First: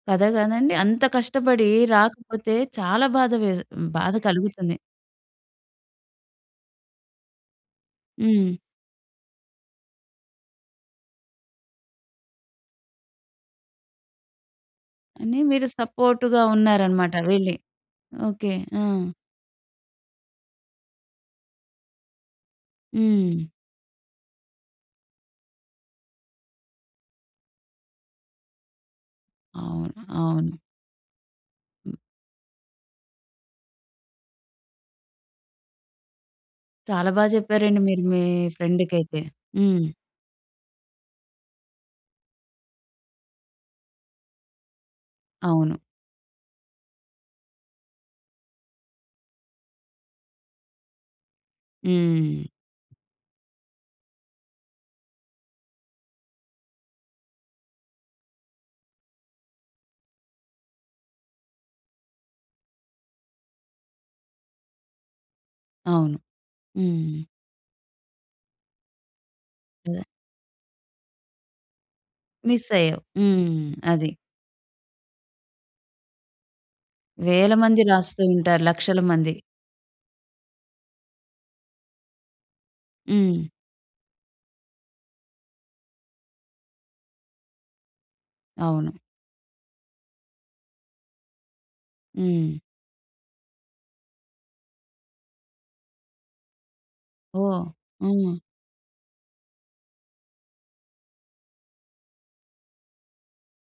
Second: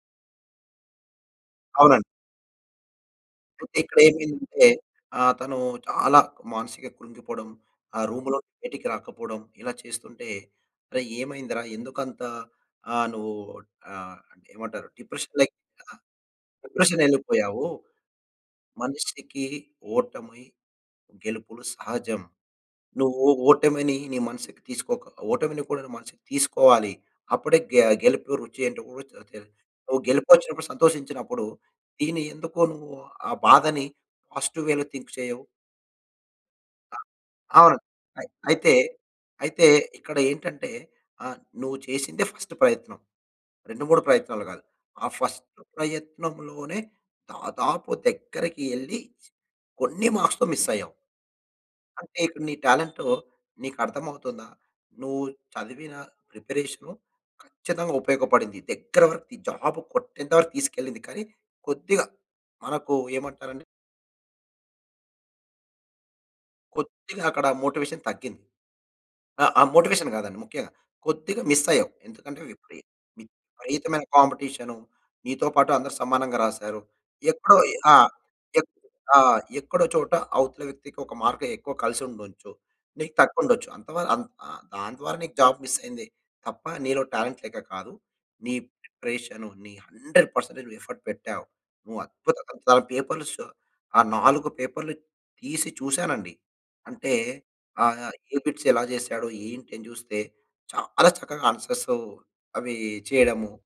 కథ గదండీ. అంత కష్టపడి అవునండి. రాకపోతే చాలా బాధ వే అంటే హ్మ్. ఇక్కడ బాధ ఏమైందంటే, కలుగుతుంది. ఆహ్, తను చాలా మానసిక కృంగిపోడం, ఆ రూమ్‌లో హ్మ్. బయటికి రాకపోడం ఇలా చేస్తుంటే అరే! ఏమైందిరా? ఎందుకు అంత ఆహ్, నువ్వు ఆహ్, ఏమంటారు డిప్రెషన్ అని లైక్ మీరు ఆ! సపోర్ట్‌గా "డిప్రెషన్ ఉన్నారన్నమాట వెళ్ళి. యెళ్ళిపోయావు. ఓకే. ఆ! మనిషికి ఓటమై గెలుపులు సహజం. నువ్వు హ్మ్. ఓటమిని నీ మనసుకి తీసుకోక ఓటమిని కూడా మనసుకి తీసుకోవాలి. అప్పుడే గె గెలుపు రుచి ఏంటో ఊ చ తే అవును. నువ్వు గెలుపు అవును. వచ్చినప్పుడు సంతోషించినప్పుడు, దీన్ని ఎందుకు నువ్వు ఆ బాధని పాజిటివ్ వేలో థింక్ చేయవు?" ఆ! చాలా బా ఆ! చెప్పారండి మీరు మీ అయి అయితే, ఫ్రెండ్‌కైతే. అయితే హ్మ్. ఇక్కడ ఏంటంటే ఆహ్, "నువ్వు చేసిందే ఫస్ట్ ప్రయత్నం, 2, 3 ప్రయత్నాలు కాదు. ఆ ఫస్ట్ అవును. ప్రయత్నం‌లోనే దాదాపు దగ్గరికి యెళ్లి కొన్ని మార్క్స్‌తో మిస్ అయ్యావు." "అంటే ఇక్కడ హ్మ్. నీ టాలెంటు నీకర్థం అవుతుందా? నువ్వు చదివిన ప్రిపరేషను ఖచ్చితంగా ఉపయోగపడింది. దగ్గర వరకు ఈ జాబ్ కొట్టేంత వరకు తీసుకెళ్లింది." కానీ కొద్దిగా మనకు ఏమంటారండి అవును. కొద్దిగా హ్మ్. అక్కడ మోటివేషన్ తగ్గింది. ఆహ్, ఆ అదే. మోటివేషన్ కాదండి. ముఖ్యంగా కొద్దిగా మిస్ అయ్యావు. ఎందుకంటే, మిస్ విపరీ అయ్యావు. హ్మ్. విపరీతమైన అది. కాంపిటీషను. నీతో పాటు అందరు సమానంగా రాసారు. వేల ఎక్కడో మంది ఆ! రాస్తుంటారు. ఎక్ లక్షల ఆ! మంది. ఎక్కడో చోట అవతల వ్యక్తికి ఒక మార్క్ ఎక్కువ కలిసి ఉండొచ్చు. నీకు తక్కువ హ్మ్. ఉండొచ్చు. అంతావ అంత్ ఆ! దాని ద్వారా నీకు జాబ్ మిస్ అయింది, తప్ప నీలో టాలెంట్ లేక కాదు. నీ అవును. ప్రిపరేషను నీ ‌‌‌ 100% నువ్వు ఎఫర్ట్ పెట్టావు. నువ్వు అద్భుత హ్మ్. చాలా పేపర్‌లు స ఆ 4 పేపర్‌లు తీసి చూసానండి. అంటే, ఓహ్! ఆహ్, ఏ ఆ! బిట్స్ ఎలా చేశాడో ఆహ్, ఏంటని చూస్తే చాలా చక్కగా ఆన్సర్స్ అవి చేయడము.